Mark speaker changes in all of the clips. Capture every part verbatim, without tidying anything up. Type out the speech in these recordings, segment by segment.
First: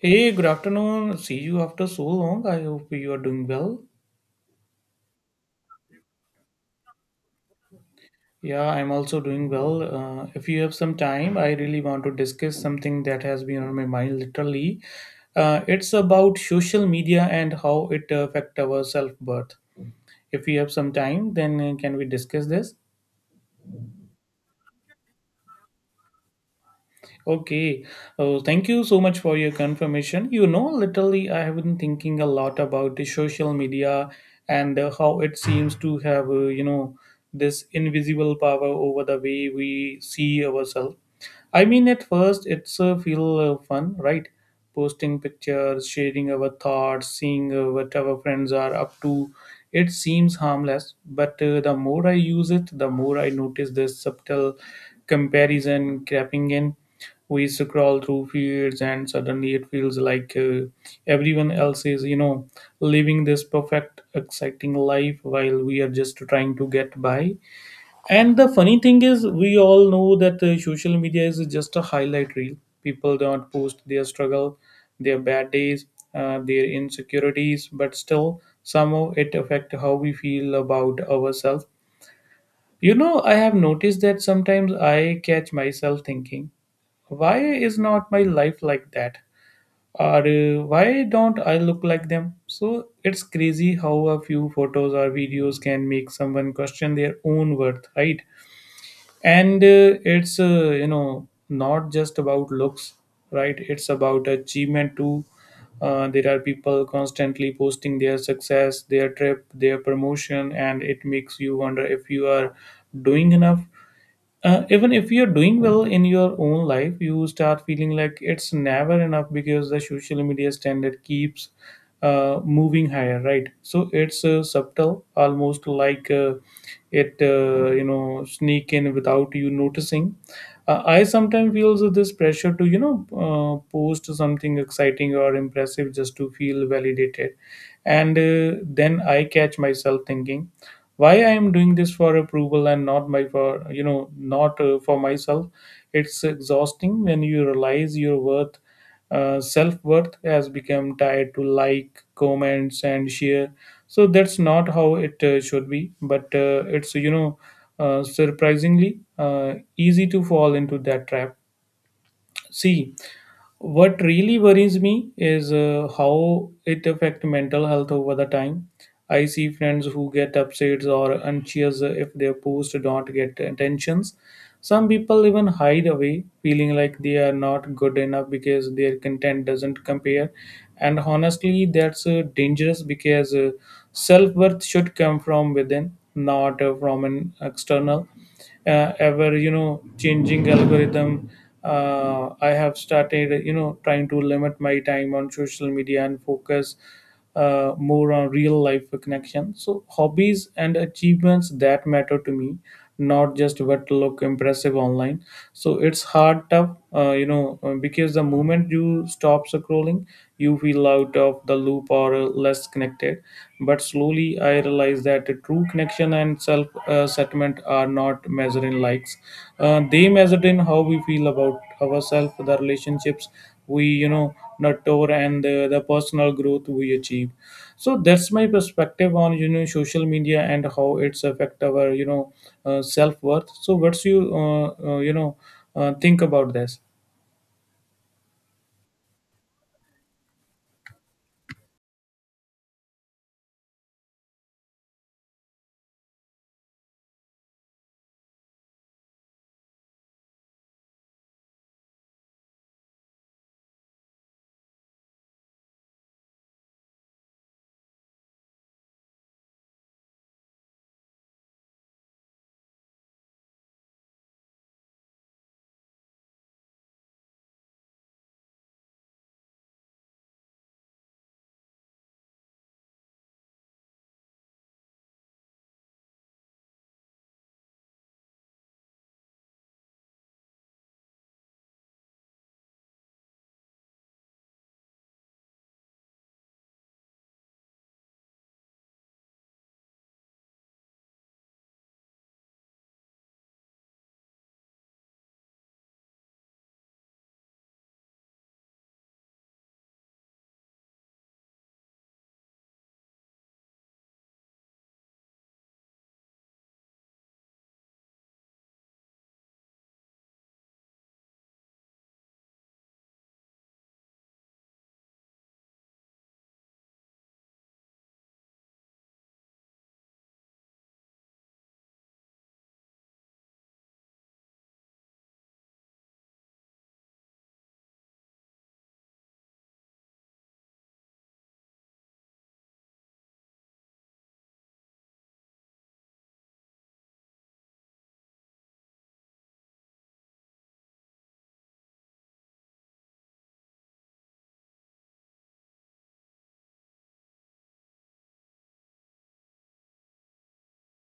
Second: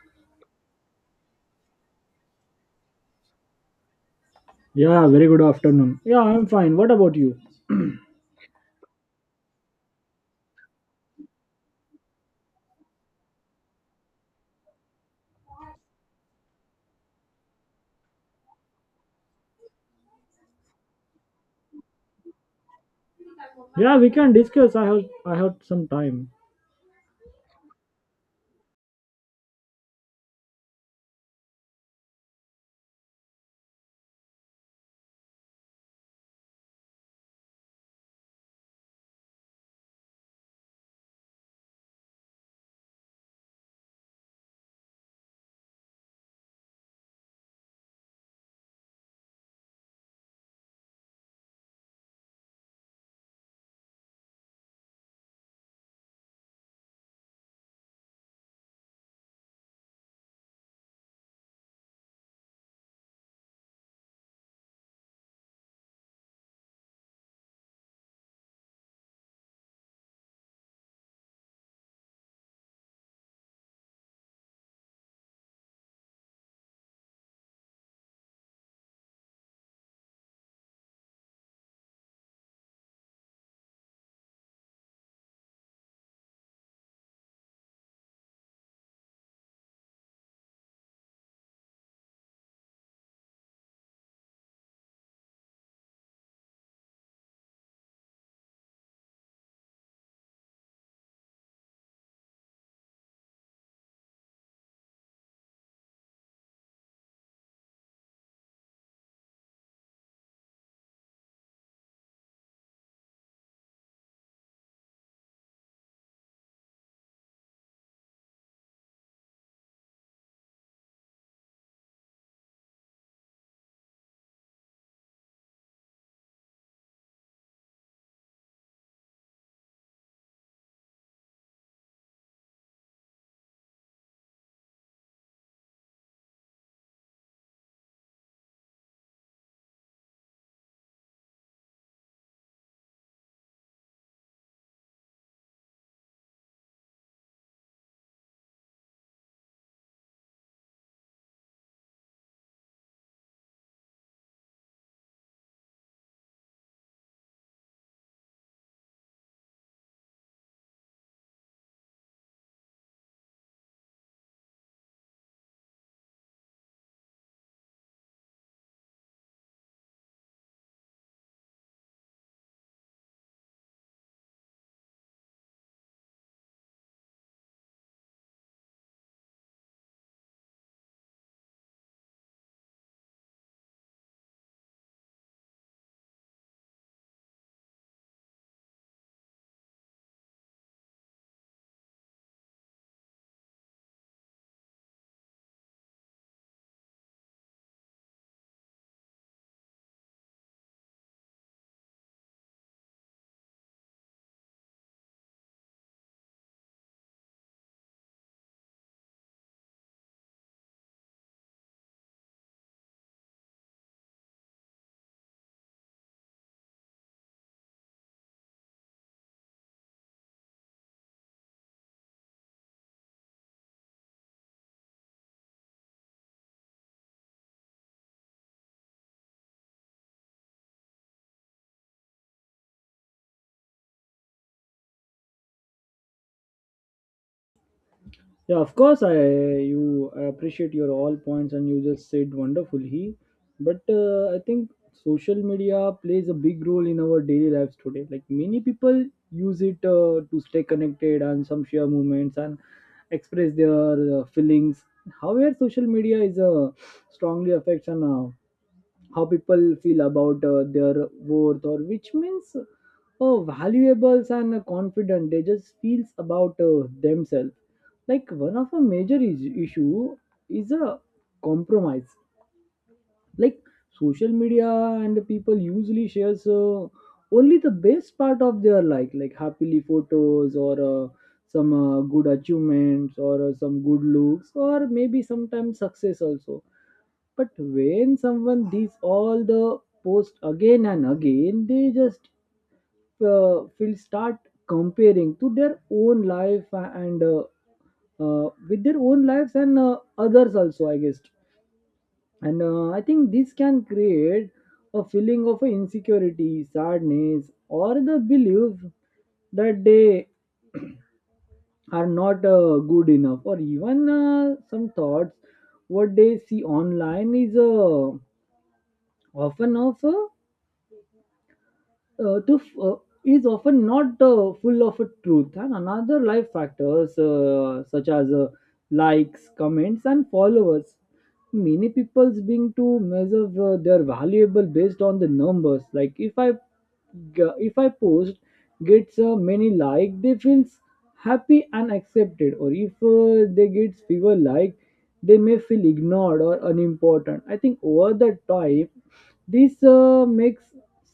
Speaker 1: Hey, good afternoon. See you after so long. I hope you are doing well.
Speaker 2: Yeah, very good afternoon. Yeah, I'm fine. What about you?
Speaker 1: Yeah, I'm also doing well. Uh, if you have some time, I really want to discuss something that has been on my mind literally. Uh, it's about social media and how it affect our self-worth. If you have some time, then uh, can we discuss this?
Speaker 2: Yeah, we can discuss. I have I have some time.
Speaker 1: Okay. Oh, thank you so much for your confirmation. You know, literally, I have been thinking a lot about the social media and uh, how it seems to have, uh, you know, this invisible power over the way we see ourselves. I mean, at first, it's uh, feel uh, fun, right? Posting pictures, sharing our thoughts, seeing uh, what our friends are up to. It seems harmless, but uh, the more I use it, the more I notice this subtle comparison creeping in. We scroll through feeds and suddenly it feels like uh, everyone else is you know living this perfect exciting life while we are just trying to get by. And the funny thing is we all know that uh, social media is just a highlight reel. People don't post their struggle, their bad days, uh, their insecurities, but still somehow it affects how we feel about ourselves. You know, I have noticed that sometimes I catch myself thinking, why is not my life like that, or uh, why don't I look like them? So it's crazy how a few photos or videos can make someone question their own worth, right? And uh, it's uh, you know not just about looks, right? It's about achievement too. Uh, there are people constantly posting their success, their trip, their promotion, and it makes you wonder if you are doing enough. Uh, even if you're doing well in your own life, you start feeling like it's never enough because the social media standard keeps uh, moving higher, right? So it's uh, subtle, almost like uh, it uh, you know sneak in without you noticing. uh, I sometimes feel so this pressure to you know uh, post something exciting or impressive just to feel validated. And uh, then I catch myself thinking, why I am doing this for approval and not my for you know not uh, for myself. It's exhausting when you realize your worth, uh, self-worth has become tied to like comments and share. So that's not how it uh, should be, but uh, it's you know uh, surprisingly uh, easy to fall into that trap. See, what really worries me is uh, how it affect mental health over the time. I see friends who get upset or anxious if their posts don't get attentions. Some people even hide away, feeling like they are not good enough because their content doesn't compare. And honestly, that's uh, dangerous because uh, self worth should come from within, not uh, from an external uh, ever you know changing algorithm. uh, I have started you know trying to limit my time on social media and focus uh, more on real life connection, so hobbies and achievements that matter to me, not just what look impressive online. So it's hard tough, uh, you know uh, because the moment you stop scrolling you feel out of the loop or uh, less connected. But slowly I realized that the true connection and self uh, settlement are not measured in likes. Uh, they measured in how we feel about ourselves, the relationships we you know nurture, and the, the personal growth we achieve. So that's my perspective on you know social media and how it's affect our you know uh, self-worth. So what's you uh, uh, you know uh, think about this?
Speaker 2: Yeah, of course. I you I appreciate your all points and you just said wonderfully. But uh, I think social media plays a big role in our daily lives today. Like many people use it uh, to stay connected and some share moments and express their uh, feelings. However, social media is uh, strongly affects on uh, how people feel about uh, their worth or which means oh valuables and uh, confident they just feels about uh, themselves like one of a major is- issue is a compromise like social media and people usually shares uh, only the best part of their life like happily photos or uh, some uh, good achievements or uh, some good looks or maybe sometimes success also. But when someone these all the post again and again they just uh, will start comparing to their own life and uh, uh, with their own lives and uh, others also, I guess. And uh, I think this can create a feeling of insecurity sadness or the belief that they are not uh, good enough or even uh, some thoughts what they see online is uh, often of uh, uh, to f- uh, is often not uh, full of a truth and another life factors uh, such as uh, likes comments and followers. Many people's being to measure uh, their valuable based on the numbers. Like if i g- if I post gets uh, many like they feels happy and accepted, or if uh, they get fewer like they may feel ignored or unimportant. I think over the time this uh, makes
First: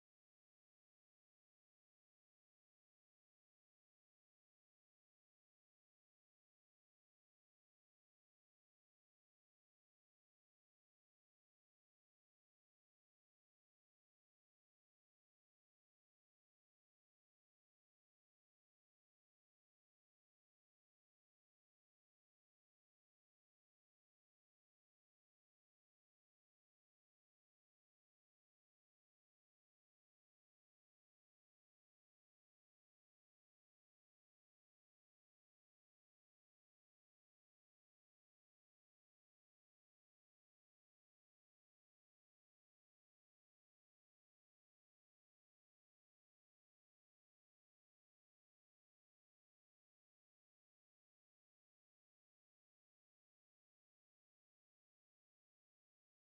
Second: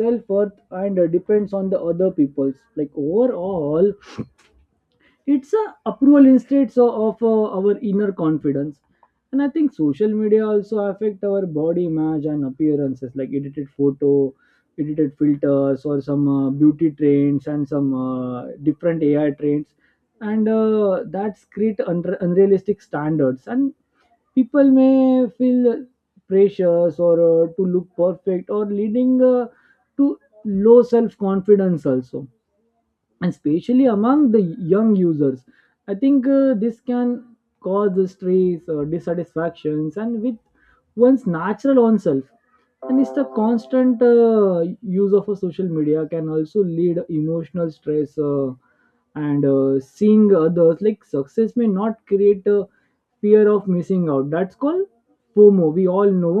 Speaker 2: self worth and uh, depends on the other people's like. Overall it's a approval instead so of uh, our inner confidence. And I think social media also affect our body image and appearances like edited photo edited filters or some uh, beauty trends and some uh, different A I trends, and uh, that's create unre- unrealistic standards and people may feel pressures or uh, to look perfect or leading uh, to low self confidence also, especially among the young users. I think uh, this can cause stress or dissatisfactions and with one's natural own self. And it's the constant uh, use of a social media can also lead emotional stress. Uh, and uh, seeing others like success may not create a fear of missing out, that's called FOMO, we all know.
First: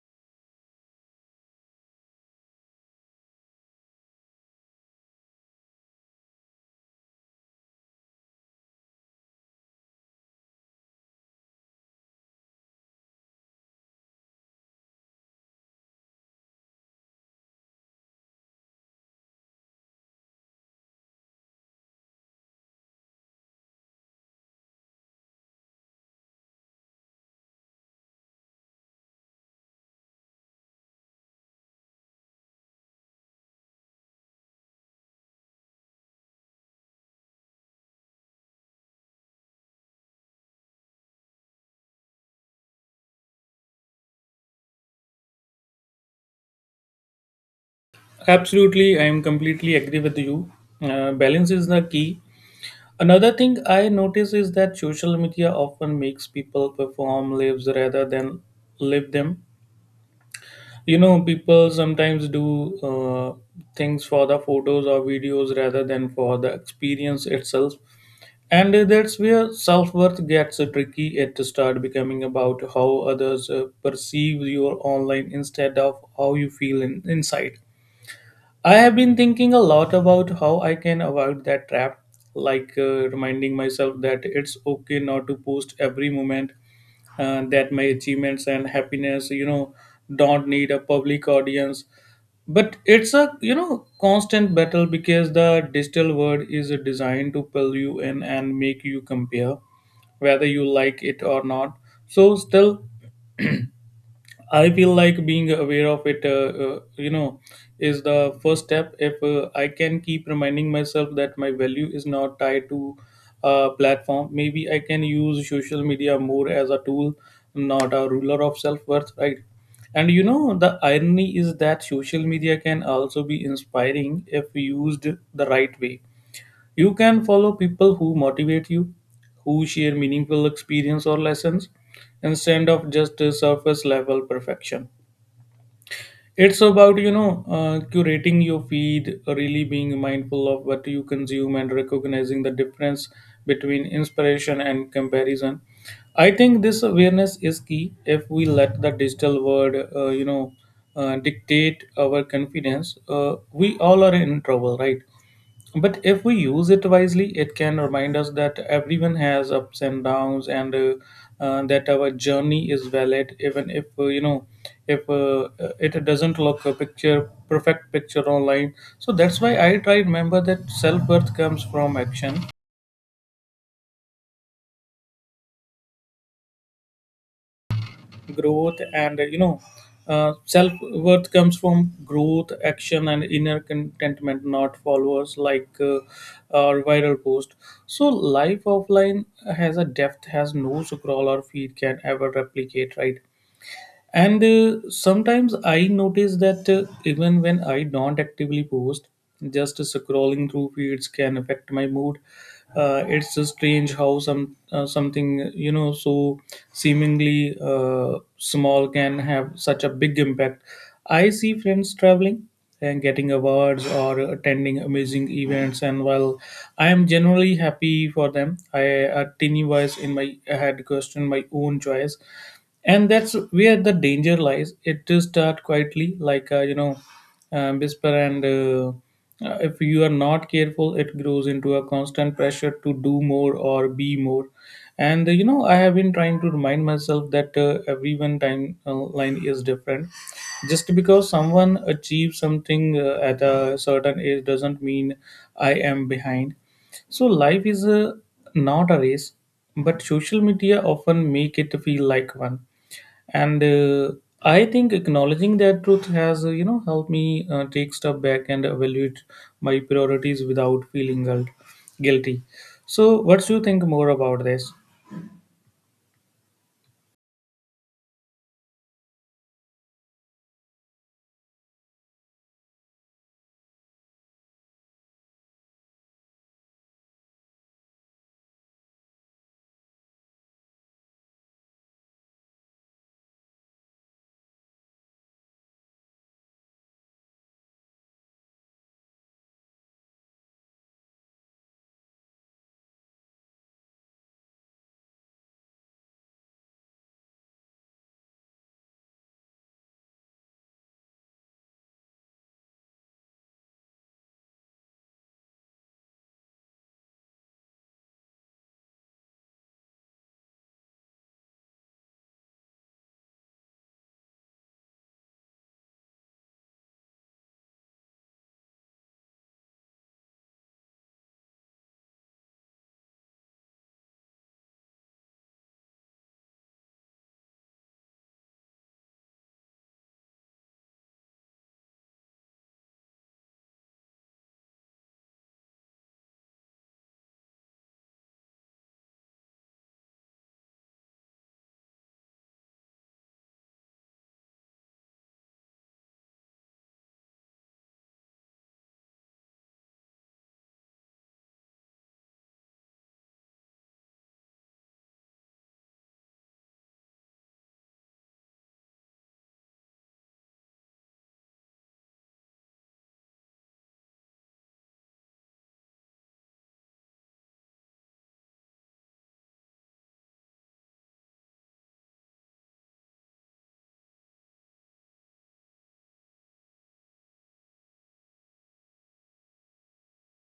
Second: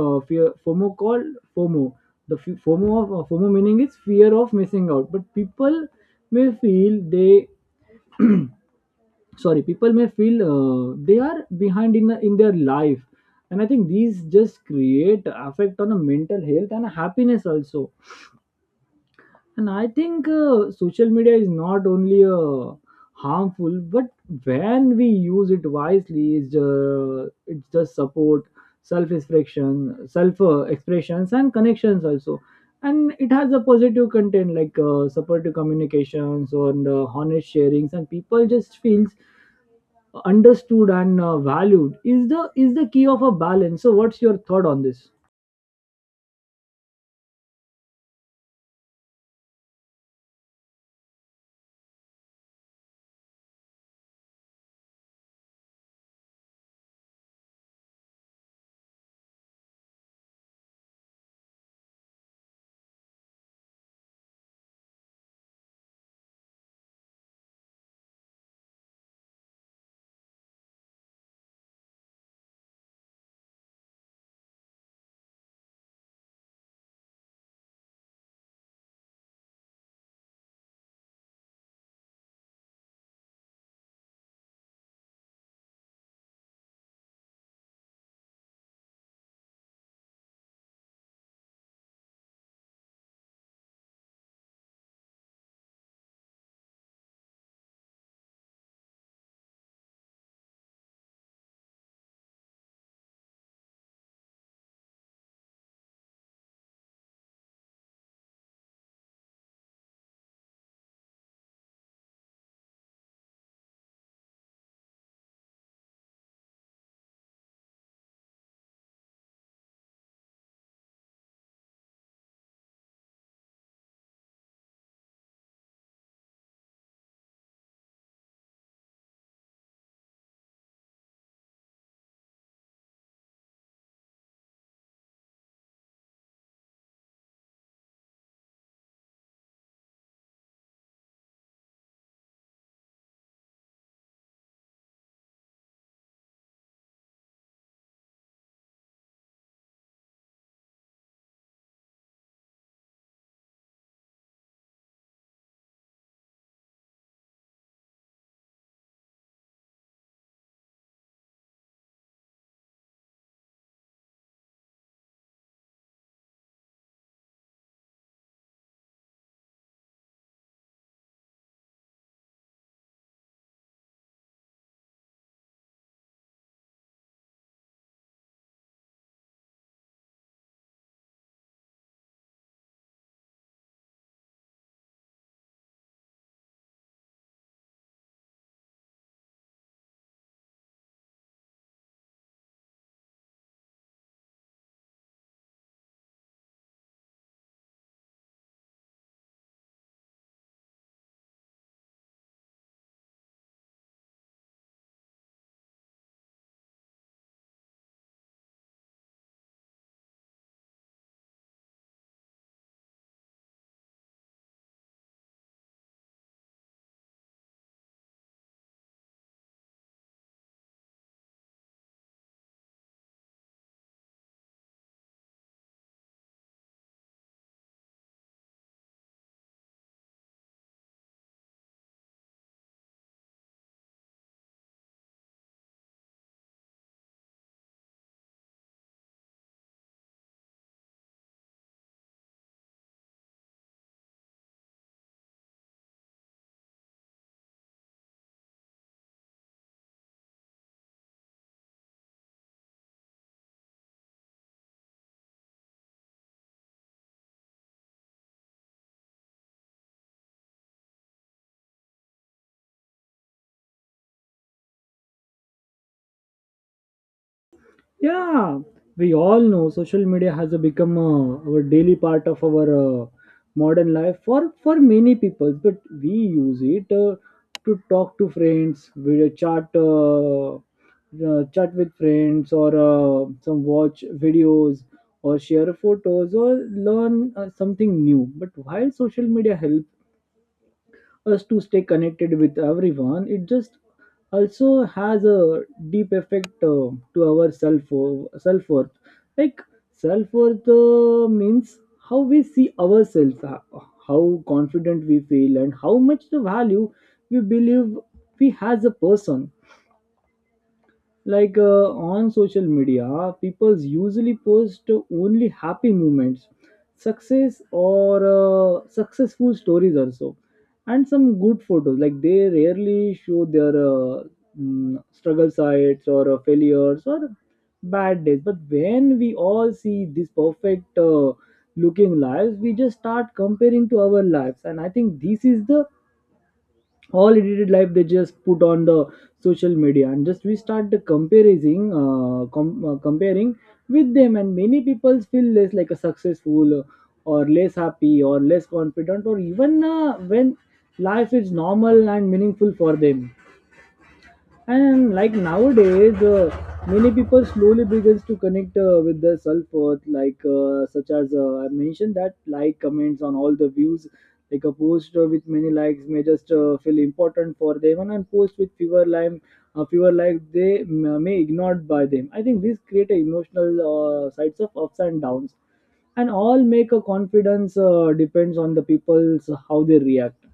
Speaker 2: Uh, fear fomo called fomo the f- fomo of uh, FOMO meaning is fear of missing out, but people may feel they, sorry, people may feel uh, they are behind in, in their life. And I think these just create affect on a mental health and happiness also. And I think uh, social media is not only uh, harmful, but when we use it wisely, it's, uh, it's just support, self expression, self uh, expressions, and connections also. And it has a positive content like uh, supportive communications and uh, honest sharings, and people just feels understood and uh, valued is the is the key of a balance. So, what's your thought on this?
Speaker 1: Absolutely, I am completely agree with you. Uh, balance is the key. Another thing I notice is that social media often makes people perform lives rather than live them. You know, people sometimes do uh, things for the photos or videos rather than for the experience itself. And that's where self worth gets tricky. It starts becoming about how others uh, perceive your online instead of how you feel in, inside. I have been thinking a lot about how I can avoid that trap, like uh, reminding myself that it's okay not to post every moment, uh, that my achievements and happiness, you know, don't need a public audience. But it's a you know constant battle because the digital world is designed to pull you in and make you compare whether you like it or not. So still I feel like being aware of it, uh, uh, you know, is the first step. If uh, I can keep reminding myself that my value is not tied to a platform, maybe I can use social media more as a tool, not a ruler of self worth, right? And you know, the irony is that social media can also be inspiring if used the right way. You can follow people who motivate you, who share meaningful experience or lessons instead of just a surface level perfection. It's about, you know, uh, curating your feed, really being mindful of what you consume and recognizing the difference between inspiration and comparison. I think this awareness is key. If we let the digital world, uh, you know, uh, dictate our confidence, Uh, we all are in trouble, right? But if we use it wisely, it can remind us that everyone has ups and downs, and uh, uh, that our journey is valid, even if uh, you know if uh, uh, it doesn't look a picture perfect picture online. So that's why I try remember that self worth comes from action, growth and you know uh, self worth comes from growth action and inner contentment, not followers like uh, or viral post. So life offline has a depth has no scroll or feed can ever replicate, right? And uh, sometimes I notice that uh, even when I don't actively post, just scrolling through feeds can affect my mood. Uh, it's uh, strange how some uh, something you know so seemingly uh, small can have such a big impact. I see friends traveling and getting awards or attending amazing events, and while I am generally happy for them, I a tiny voice in my head question my own choice. And that's where the danger lies, it to start quietly like uh, you know uh, whisper, and uh, uh, if you are not careful it grows into a constant pressure to do more or be more. And uh, you know I have been trying to remind myself that uh, everyone timeline is different. Just because someone achieves something uh, at a certain age doesn't mean I am behind. So life is a, not a race, but social media often make it feel like one. And uh, I think acknowledging that truth has uh, you know helped me uh, take step back and evaluate my priorities without feeling guilt, guilty. So what do you think more about this?
Speaker 2: Yeah, we all know social media has become uh, our daily part of our uh, modern life for for many people. But we use it uh, to talk to friends, video chat, uh, uh, chat with friends, or uh, some watch videos, or share photos, or learn uh, something new. But while social media help us to stay connected with everyone, it just also has a deep effect uh, to our self self worth. Like self worth uh, means how we see ourselves, ho- how confident we feel and how much the value we believe we as a person. Like uh, on social media people usually post only happy moments, success or uh, successful stories also, and some good photos. Like they rarely show their uh, mm, struggle sites or uh, failures or bad days. But when we all see these perfect uh, looking lives we just start comparing to our lives. And I think this is the all edited life they just put on the social media and just we start the comparing uh, com- uh, comparing with them, and many people feel less like a successful uh, or less happy or less confident or even uh, when life is normal and meaningful for them. And like nowadays uh, many people slowly begins to connect uh, with their self-worth, like uh, such as uh, I mentioned that like comments on all the views. Like a post uh, with many likes may just uh, feel important for them, and a post with fewer like uh, fewer likes they m- may ignored by them. I think these create a emotional uh, sides of ups and downs and all make a confidence uh, depends on the people's how they react.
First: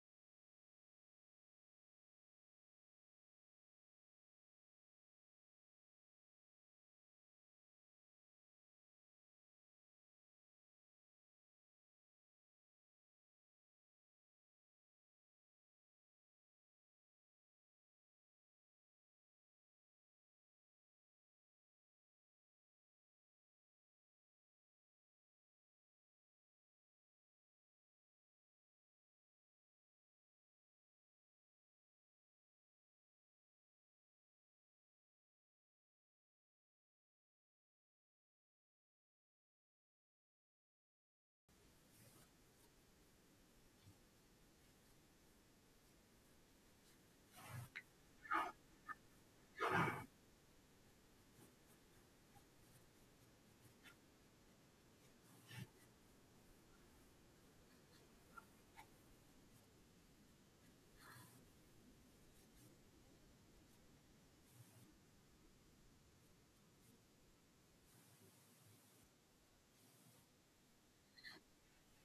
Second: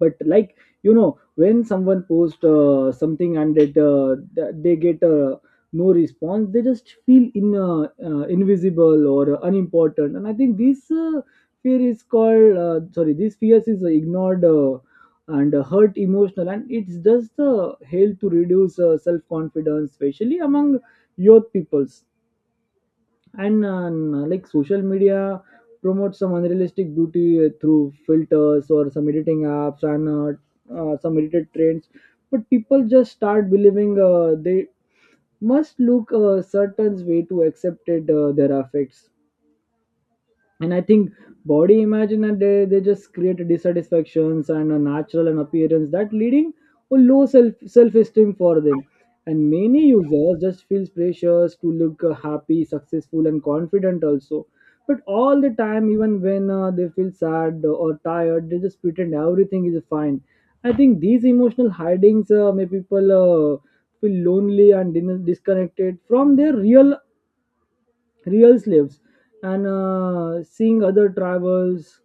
Speaker 2: But like you know when someone posts uh, something and it uh, th- they get uh, no response they just feel in uh, uh, invisible or unimportant. And I think this uh, fear is called uh, sorry this fear is ignored uh, and uh, hurt emotional, and it's just the help to reduce uh, self confidence especially among youth peoples. And uh, like social media promotes some unrealistic beauty uh, through filters or some editing apps and uh, uh, some edited trends. But people just start believing uh, they must look a certain way to accepted uh, their affects. And I think body image and they, they just create dissatisfactions and a natural and appearance that leading to low self self-esteem for them. And many users just feels pressures to look uh, happy successful and confident also but all the time. Even when uh, they feel sad or tired they just pretend everything is fine. I think these emotional hidings uh, make people uh, feel lonely and dis- disconnected from their real real slaves. And uh, seeing other travels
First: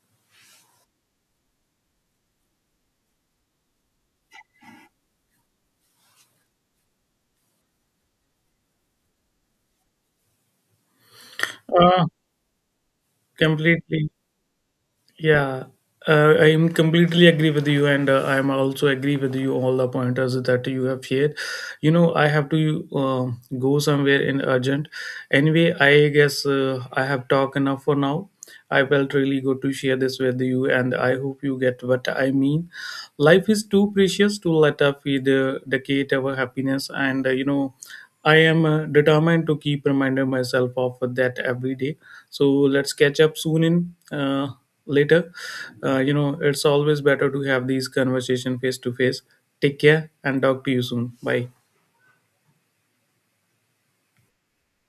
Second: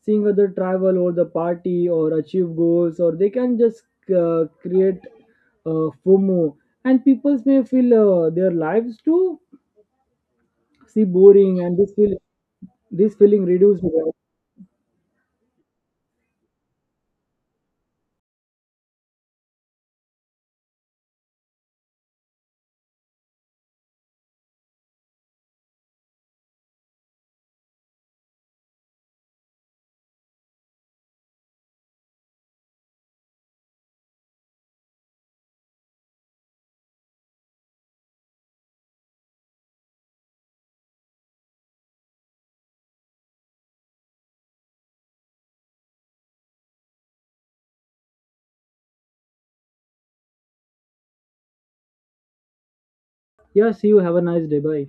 Speaker 2: seeing other travel or the party or achieve goals or they can just uh, create uh, FOMO, and people may feel uh, their lives too see boring. And this
Speaker 1: Uh,
Speaker 2: feel this feeling reduced.
Speaker 1: completely. Yeah, uh, I am completely agree with you, and uh, I am also agree with you all the pointers that you have shared. You know, I have to uh, go somewhere in urgent. Anyway, I guess uh, I have talked enough for now. I felt really good to share this with you, and I hope you get what I mean. Life is too precious to let up with uh, decade our happiness, and uh, you know, I am uh, determined to keep reminding myself of that every day. So let's catch up soon in. Uh, later. Uh, you know, it's always better to have these conversation face to face. Take care and talk to you soon. Bye.
Speaker 2: Yes, you have a nice day. Bye.